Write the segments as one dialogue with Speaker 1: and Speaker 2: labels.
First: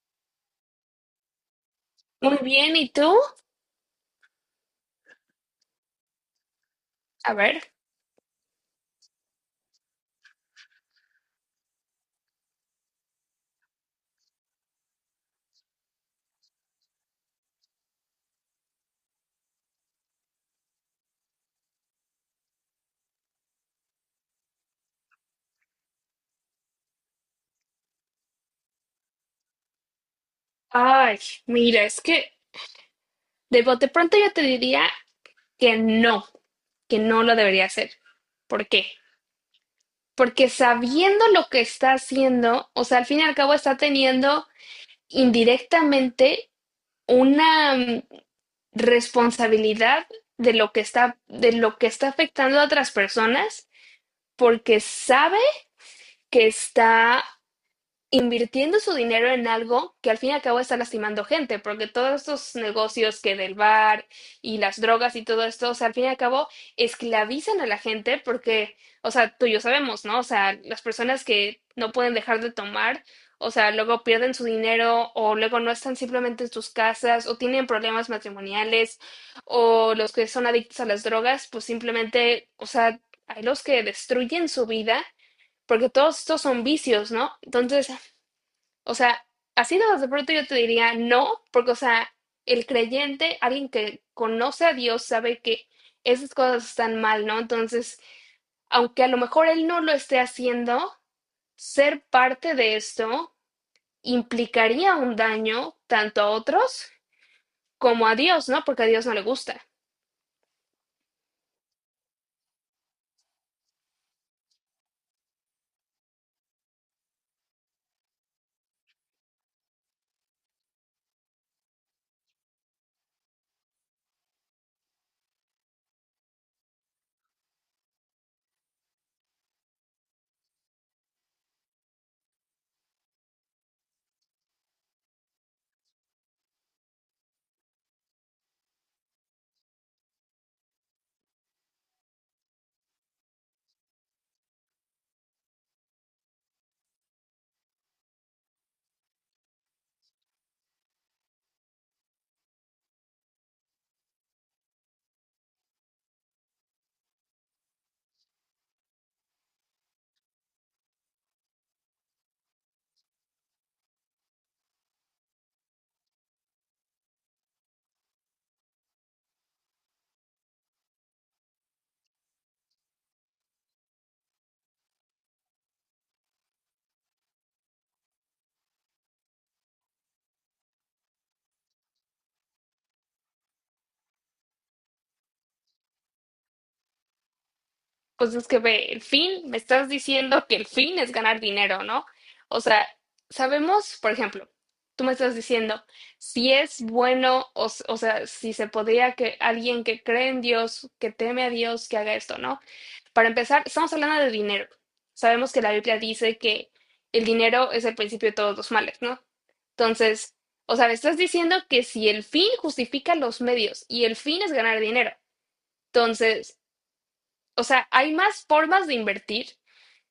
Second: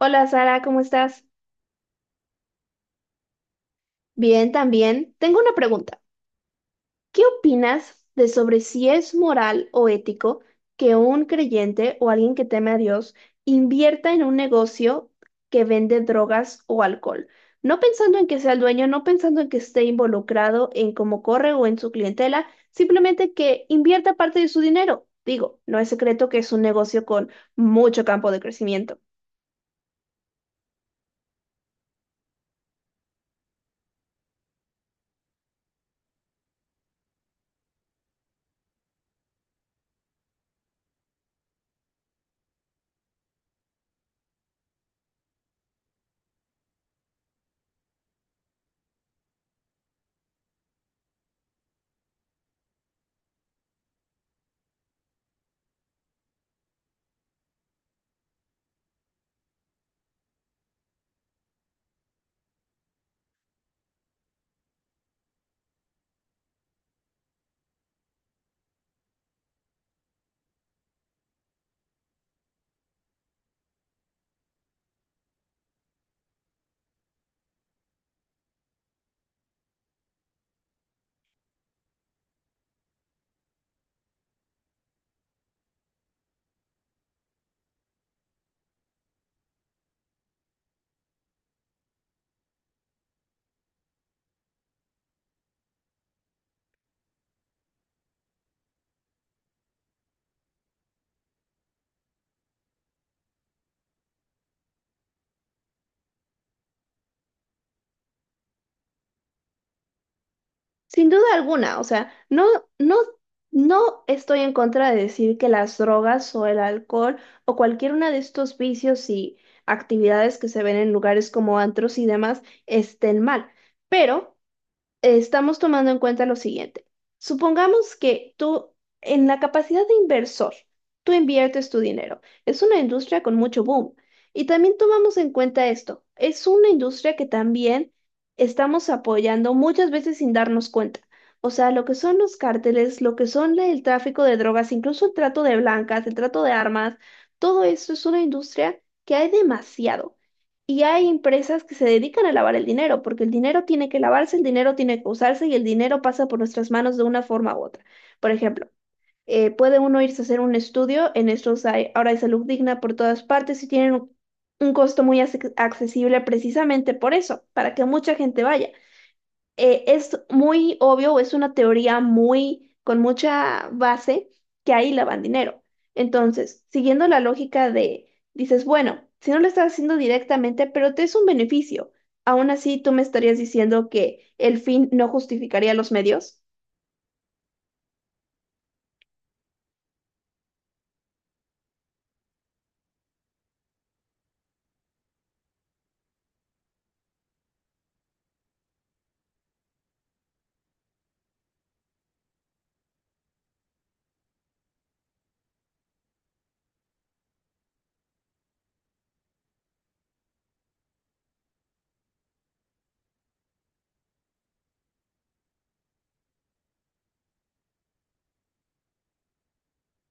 Speaker 1: Hola Sara, ¿cómo estás?
Speaker 2: Muy bien, ¿y tú?
Speaker 1: Bien, también. Tengo una pregunta. ¿Qué
Speaker 2: A ver.
Speaker 1: opinas de sobre si es moral o ético que un creyente o alguien que teme a Dios invierta en un negocio que vende drogas o alcohol? No pensando en que sea el dueño, no pensando en que esté involucrado en cómo corre o en su clientela, simplemente que invierta parte de su dinero. Digo, no es secreto que es un negocio con mucho campo de crecimiento.
Speaker 2: Ay, mira, es que de bote pronto yo te diría que no, que no lo debería hacer. ¿Por qué? Porque sabiendo lo que está haciendo, o sea, al fin y al cabo está teniendo indirectamente una responsabilidad de lo que está afectando a otras personas, porque sabe que está invirtiendo su dinero en algo que al fin y al cabo está lastimando gente, porque todos estos negocios que del bar y las drogas y todo esto, o sea, al fin y al cabo esclavizan a la gente porque, o sea, tú y yo sabemos, ¿no? O sea, las personas que no pueden dejar de tomar, o sea, luego pierden su dinero o luego no están simplemente en sus casas o tienen problemas matrimoniales o los que son adictos a las drogas, pues simplemente, o sea, hay los que destruyen su vida porque todos estos son vicios, ¿no? Entonces, o sea, así de pronto yo te diría no, porque, o sea, el creyente, alguien que conoce a Dios, sabe que esas cosas están mal, ¿no? Entonces, aunque a lo mejor él no lo esté haciendo, ser parte de esto implicaría un daño tanto a otros como a Dios, ¿no? Porque a Dios no le gusta.
Speaker 1: Sin duda alguna, o sea, no, no, no estoy en contra de decir que las drogas o el alcohol o cualquier una de estos vicios y actividades que se ven en lugares como antros y demás estén mal, pero estamos tomando en cuenta lo siguiente. Supongamos que tú, en la capacidad de inversor, tú inviertes tu dinero. Es una industria con mucho boom. Y también tomamos en cuenta esto. Es una industria que también estamos apoyando muchas veces sin darnos cuenta. O sea, lo que son los cárteles, lo que son el tráfico de drogas, incluso el trato de blancas, el trato de armas, todo esto es una industria que hay demasiado. Y hay empresas que se dedican a lavar el dinero, porque el dinero tiene que lavarse, el dinero tiene que usarse y el dinero pasa por nuestras manos de una forma u otra. Por ejemplo, puede uno irse a hacer un estudio, en estos hay, ahora hay salud digna por todas partes y tienen un costo muy accesible precisamente por eso, para que mucha gente vaya es muy obvio o es una teoría muy con mucha base que ahí lavan dinero. Entonces, siguiendo la lógica de, dices, bueno, si no lo estás haciendo directamente, pero te es un beneficio, aún así tú me estarías diciendo que el fin no justificaría los medios.
Speaker 2: Pues es que ve, el fin, me estás diciendo que el fin es ganar dinero, ¿no? O sea, sabemos, por ejemplo, tú me estás diciendo si es bueno, o sea, si se podría que alguien que cree en Dios, que teme a Dios, que haga esto, ¿no? Para empezar, estamos hablando de dinero. Sabemos que la Biblia dice que el dinero es el principio de todos los males, ¿no? Entonces, o sea, me estás diciendo que si el fin justifica los medios y el fin es ganar dinero, entonces, o sea, hay más formas de invertir.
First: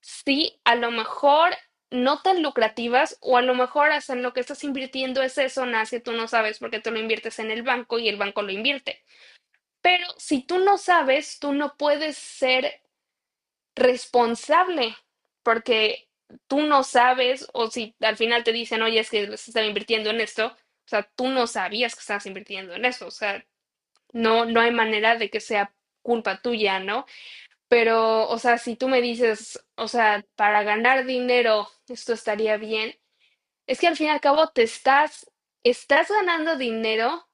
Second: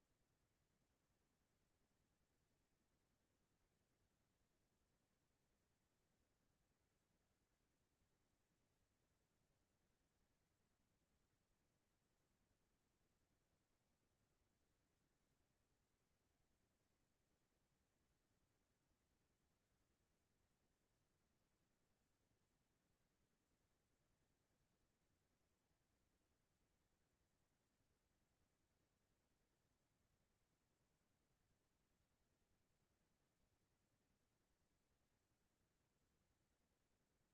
Speaker 2: Sí, a lo mejor no tan lucrativas o a lo mejor hasta en lo que estás invirtiendo es eso, Nas, que tú no sabes porque tú lo inviertes en el banco y el banco lo invierte. Pero si tú no sabes, tú no puedes ser responsable porque tú no sabes o si al final te dicen, oye, es que se estaba invirtiendo en esto, o sea, tú no sabías que estabas invirtiendo en eso, o sea, no, no hay manera de que sea culpa tuya, ¿no? Pero, o sea, si tú me dices, o sea, para ganar dinero, esto estaría bien, es que al fin y al cabo estás ganando dinero,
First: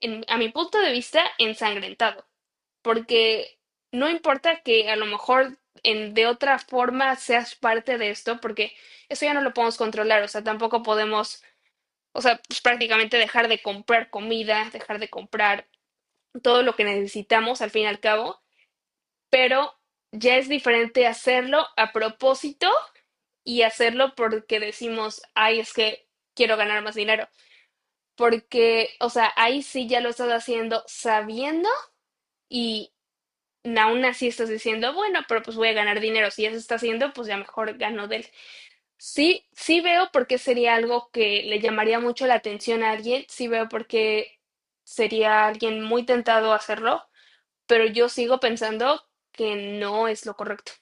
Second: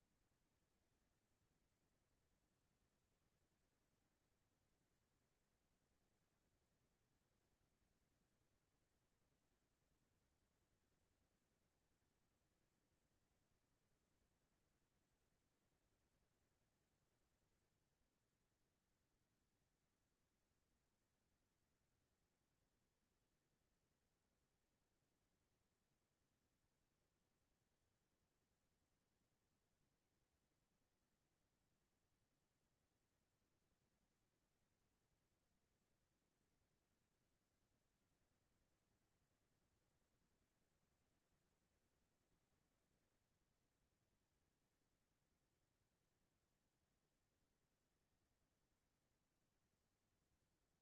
Speaker 2: a mi punto de vista, ensangrentado, porque no importa que a lo mejor en, de otra forma seas parte de esto, porque eso ya no lo podemos controlar, o sea, tampoco podemos, o sea, pues, prácticamente dejar de comprar comida, dejar de comprar todo lo que necesitamos al fin y al cabo, pero ya es diferente hacerlo a propósito y hacerlo porque decimos, ay, es que quiero ganar más dinero. Porque, o sea, ahí sí ya lo estás haciendo sabiendo y aún así estás diciendo, bueno, pero pues voy a ganar dinero. Si ya se está haciendo, pues ya mejor gano de él. Sí, sí veo por qué sería algo que le llamaría mucho la atención a alguien. Sí veo por qué sería alguien muy tentado a hacerlo, pero yo sigo pensando que no es lo correcto.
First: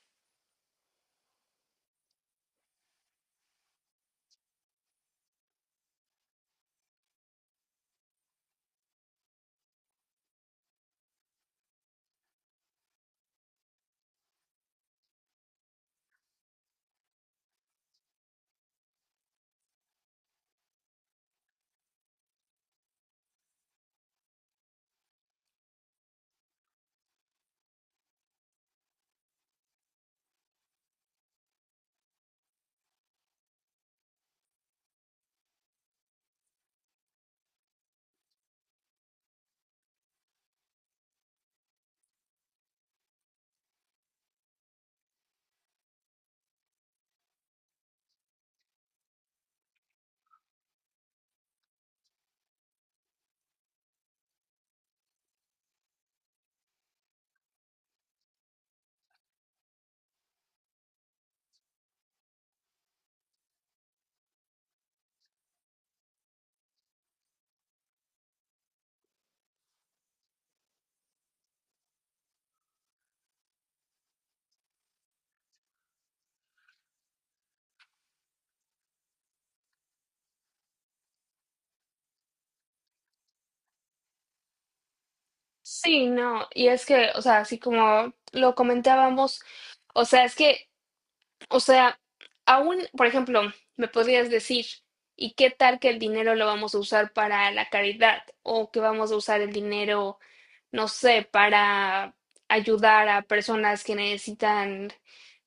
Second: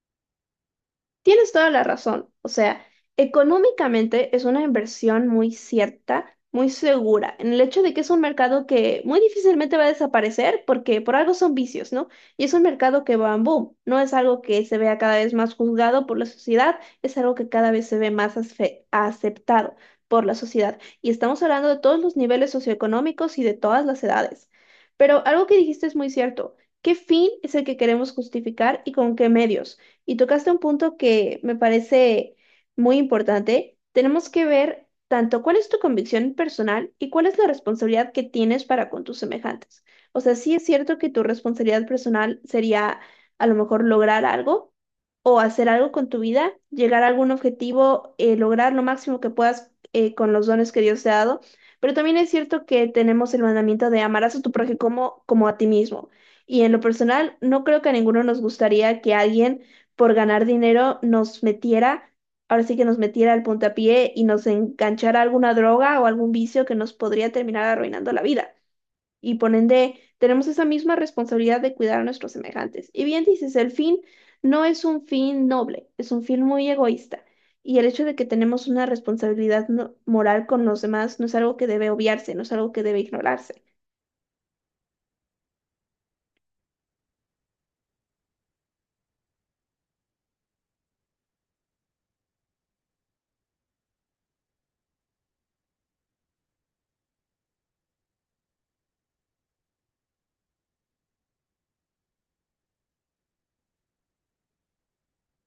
Speaker 1: Tienes toda la razón. O sea, económicamente es una inversión muy cierta, muy segura, en el hecho de que es un mercado que muy difícilmente va a desaparecer porque por algo son vicios, ¿no? Y es un mercado que va en boom, no es algo que se vea cada vez más juzgado por la sociedad, es algo que cada vez se ve más aceptado por la sociedad. Y estamos hablando de todos los niveles socioeconómicos y de todas las edades. Pero algo que dijiste es muy cierto. ¿Qué fin es el que queremos justificar y con qué medios? Y tocaste un punto que me parece muy importante. Tenemos que ver tanto cuál es tu convicción personal y cuál es la responsabilidad que tienes para con tus semejantes. O sea, sí es cierto que tu responsabilidad personal sería a lo mejor lograr algo o hacer algo con tu vida, llegar a algún objetivo, lograr lo máximo que puedas con los dones que Dios te ha dado. Pero también es cierto que tenemos el mandamiento de amarás a tu prójimo como a ti mismo. Y en lo personal, no creo que a ninguno nos gustaría que alguien por ganar dinero nos metiera, ahora sí que nos metiera al puntapié y nos enganchara a alguna droga o algún vicio que nos podría terminar arruinando la vida. Y por ende, tenemos esa misma responsabilidad de cuidar a nuestros semejantes. Y bien dices, el fin no es un fin noble, es un fin muy egoísta. Y el hecho de que tenemos una responsabilidad moral con los demás no es algo que debe obviarse, no es algo que debe ignorarse.
Speaker 2: Sí, no, y es que, o sea, así como lo comentábamos, o sea, es que, o sea, aún, por ejemplo, me podrías decir, ¿y qué tal que el dinero lo vamos a usar para la caridad? ¿O que vamos a usar el dinero, no sé, para ayudar a personas que necesitan,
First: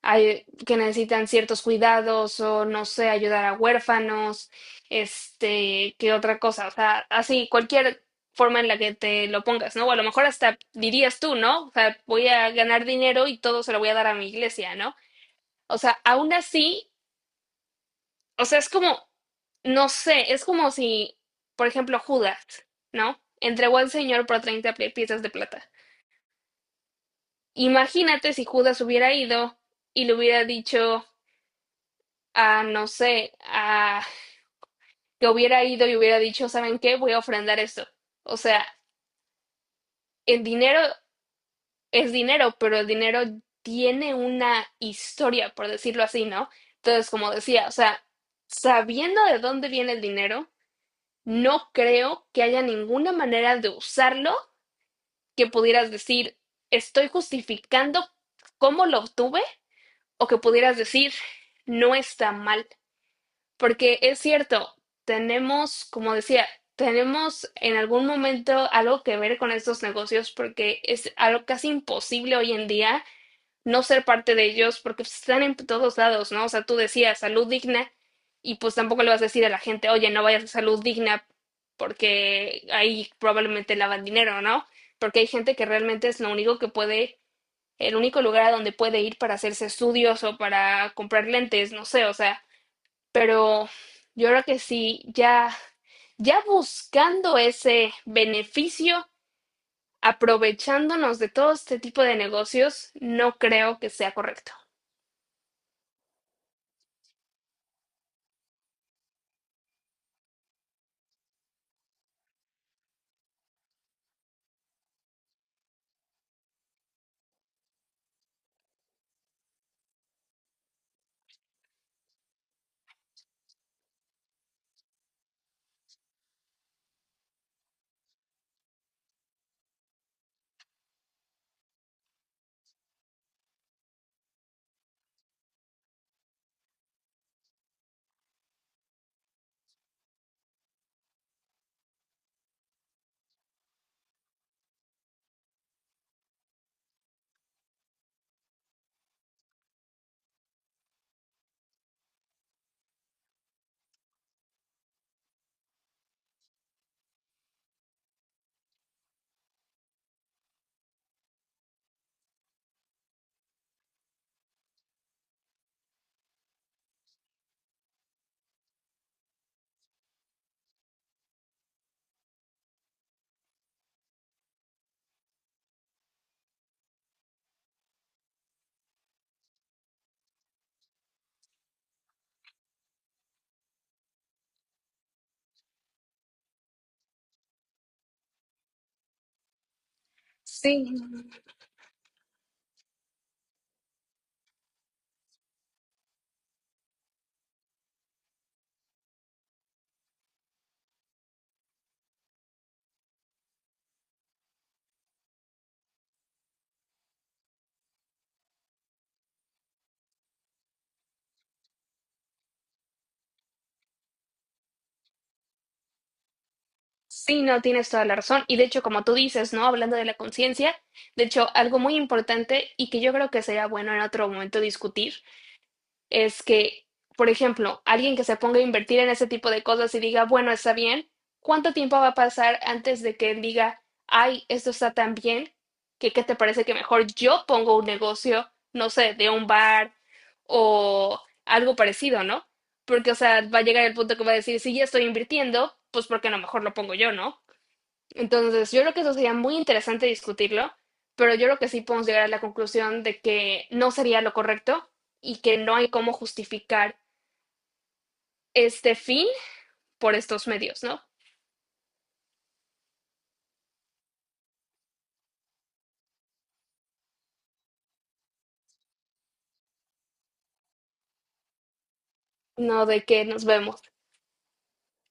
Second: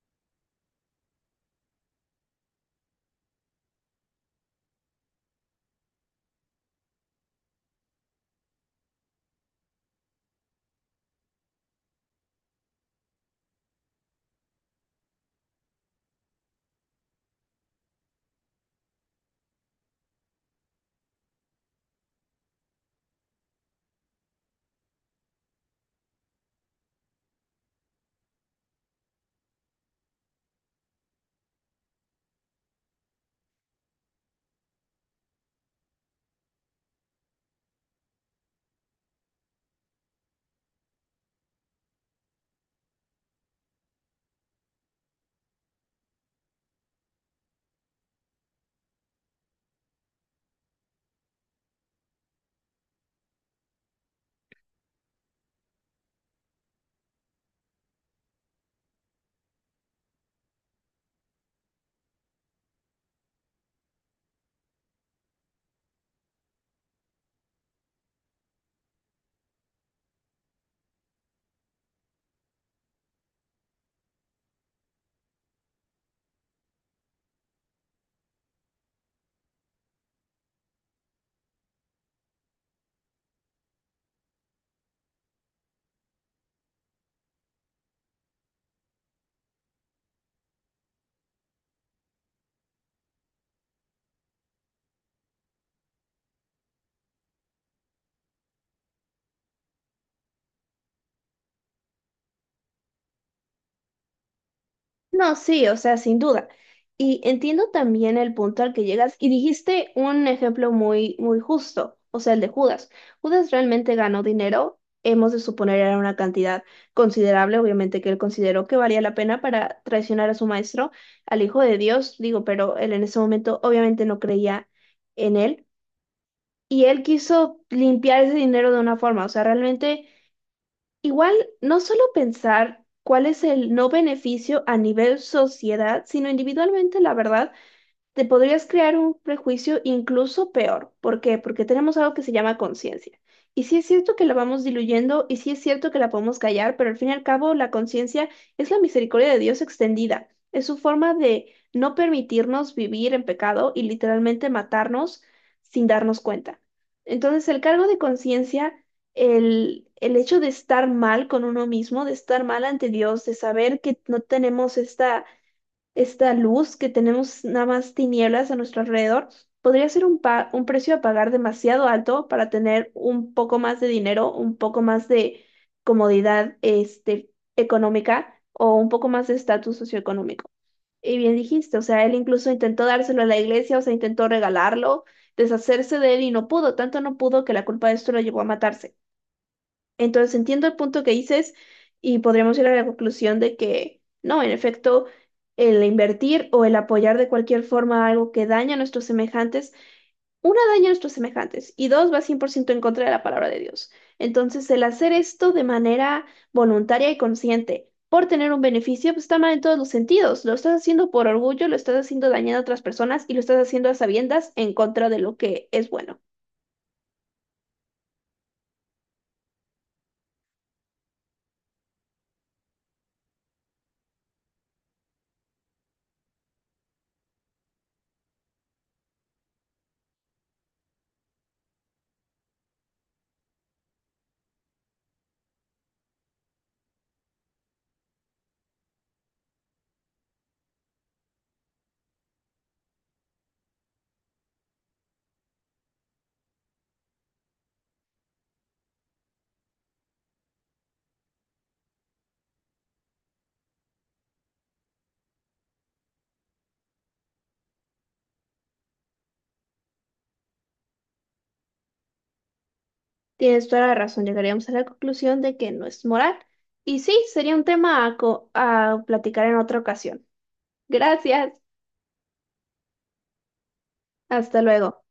Speaker 2: que necesitan ciertos cuidados o, no sé, ayudar a huérfanos, este, qué otra cosa? O sea, así, cualquier forma en la que te lo pongas, ¿no? O a lo mejor hasta dirías tú, ¿no? O sea, voy a ganar dinero y todo se lo voy a dar a mi iglesia, ¿no? O sea, aún así, o sea, es como, no sé, es como si, por ejemplo, Judas, ¿no? Entregó al Señor por 30 piezas de plata. Imagínate si Judas hubiera ido y le hubiera dicho a, no sé, a que hubiera ido y hubiera dicho, ¿saben qué? Voy a ofrendar esto. O sea, el dinero es dinero, pero el dinero tiene una historia, por decirlo así, ¿no? Entonces, como decía, o sea, sabiendo de dónde viene el dinero, no creo que haya ninguna manera de usarlo que pudieras decir, estoy justificando cómo lo obtuve o que pudieras decir, no está mal. Porque es cierto, tenemos, como decía, tenemos en algún momento algo que ver con estos negocios porque es algo casi imposible hoy en día no ser parte de ellos, porque pues, están en todos lados, ¿no? O sea, tú decías salud digna y pues tampoco le vas a decir a la gente, oye, no vayas a salud digna porque ahí probablemente lavan dinero, ¿no? Porque hay gente que realmente es lo único que puede, el único lugar a donde puede ir para hacerse estudios o para comprar lentes, no sé, o sea, pero yo creo que sí, ya, ya buscando ese beneficio, aprovechándonos de todo este tipo de negocios, no creo que sea correcto.
Speaker 1: No, sí, o sea, sin duda. Y entiendo también el punto al que llegas y dijiste un ejemplo muy, muy justo, o sea, el de Judas. Judas realmente ganó dinero, hemos de suponer era una cantidad considerable, obviamente que él consideró que valía la pena para traicionar a su maestro, al Hijo de Dios, digo, pero él en ese momento obviamente no creía en él y él quiso limpiar ese dinero de una forma, o sea, realmente. Igual, no solo pensar cuál es el no beneficio a nivel sociedad, sino individualmente, la verdad te podrías crear un prejuicio incluso peor. ¿Por qué? Porque tenemos algo que se llama conciencia. Y sí es cierto que la vamos diluyendo y sí es cierto que la podemos callar, pero al fin y al cabo la conciencia es la misericordia de Dios extendida. Es su forma de no permitirnos vivir en pecado y literalmente matarnos sin darnos cuenta. Entonces, el cargo de conciencia, el hecho de estar mal con uno mismo, de estar mal ante Dios, de saber que no tenemos esta esta luz que tenemos nada más tinieblas a nuestro alrededor, podría ser un precio a pagar demasiado alto para tener un poco más de dinero, un poco más de comodidad este, económica o un poco más de estatus socioeconómico. Y bien dijiste, o sea, él incluso intentó dárselo a la iglesia, o sea, intentó regalarlo, deshacerse de él y no pudo, tanto no pudo que la culpa de esto lo llevó a matarse. Entonces entiendo el
Speaker 2: Sí,
Speaker 1: punto que dices y podríamos ir a la conclusión de que no, en efecto, el invertir o el apoyar de cualquier forma algo que daña a nuestros semejantes, una daña a nuestros semejantes y dos va 100% en contra de la palabra de Dios. Entonces el hacer esto de manera voluntaria y consciente por tener un beneficio, pues está mal en todos los sentidos. Lo estás haciendo por orgullo, lo estás haciendo dañando a otras personas y lo estás haciendo a sabiendas en contra de lo que es bueno.
Speaker 2: sí, no, tienes toda la razón. Y de hecho, como tú dices, ¿no? Hablando de la conciencia, de hecho, algo muy importante y que yo creo que sería bueno en otro momento discutir es que, por ejemplo, alguien que se ponga a invertir en ese tipo de cosas y diga, bueno, está bien, ¿cuánto tiempo va a pasar antes de que él diga, ay, esto está tan bien, que qué te parece que mejor yo pongo un negocio, no sé, de un bar o algo parecido, ¿no? Porque, o sea, va a llegar el punto que va a decir, si ya estoy invirtiendo, pues porque a lo mejor lo pongo yo, ¿no? Entonces, yo creo que eso sería muy interesante discutirlo, pero yo creo que sí podemos llegar a la conclusión de que no sería lo correcto y que no hay cómo justificar este fin por estos medios, ¿no?
Speaker 1: Tienes toda la razón, llegaríamos a la conclusión de que no es moral. Y sí, sería un tema a platicar en otra ocasión. Gracias,
Speaker 2: No, de que nos vemos.
Speaker 1: hasta luego.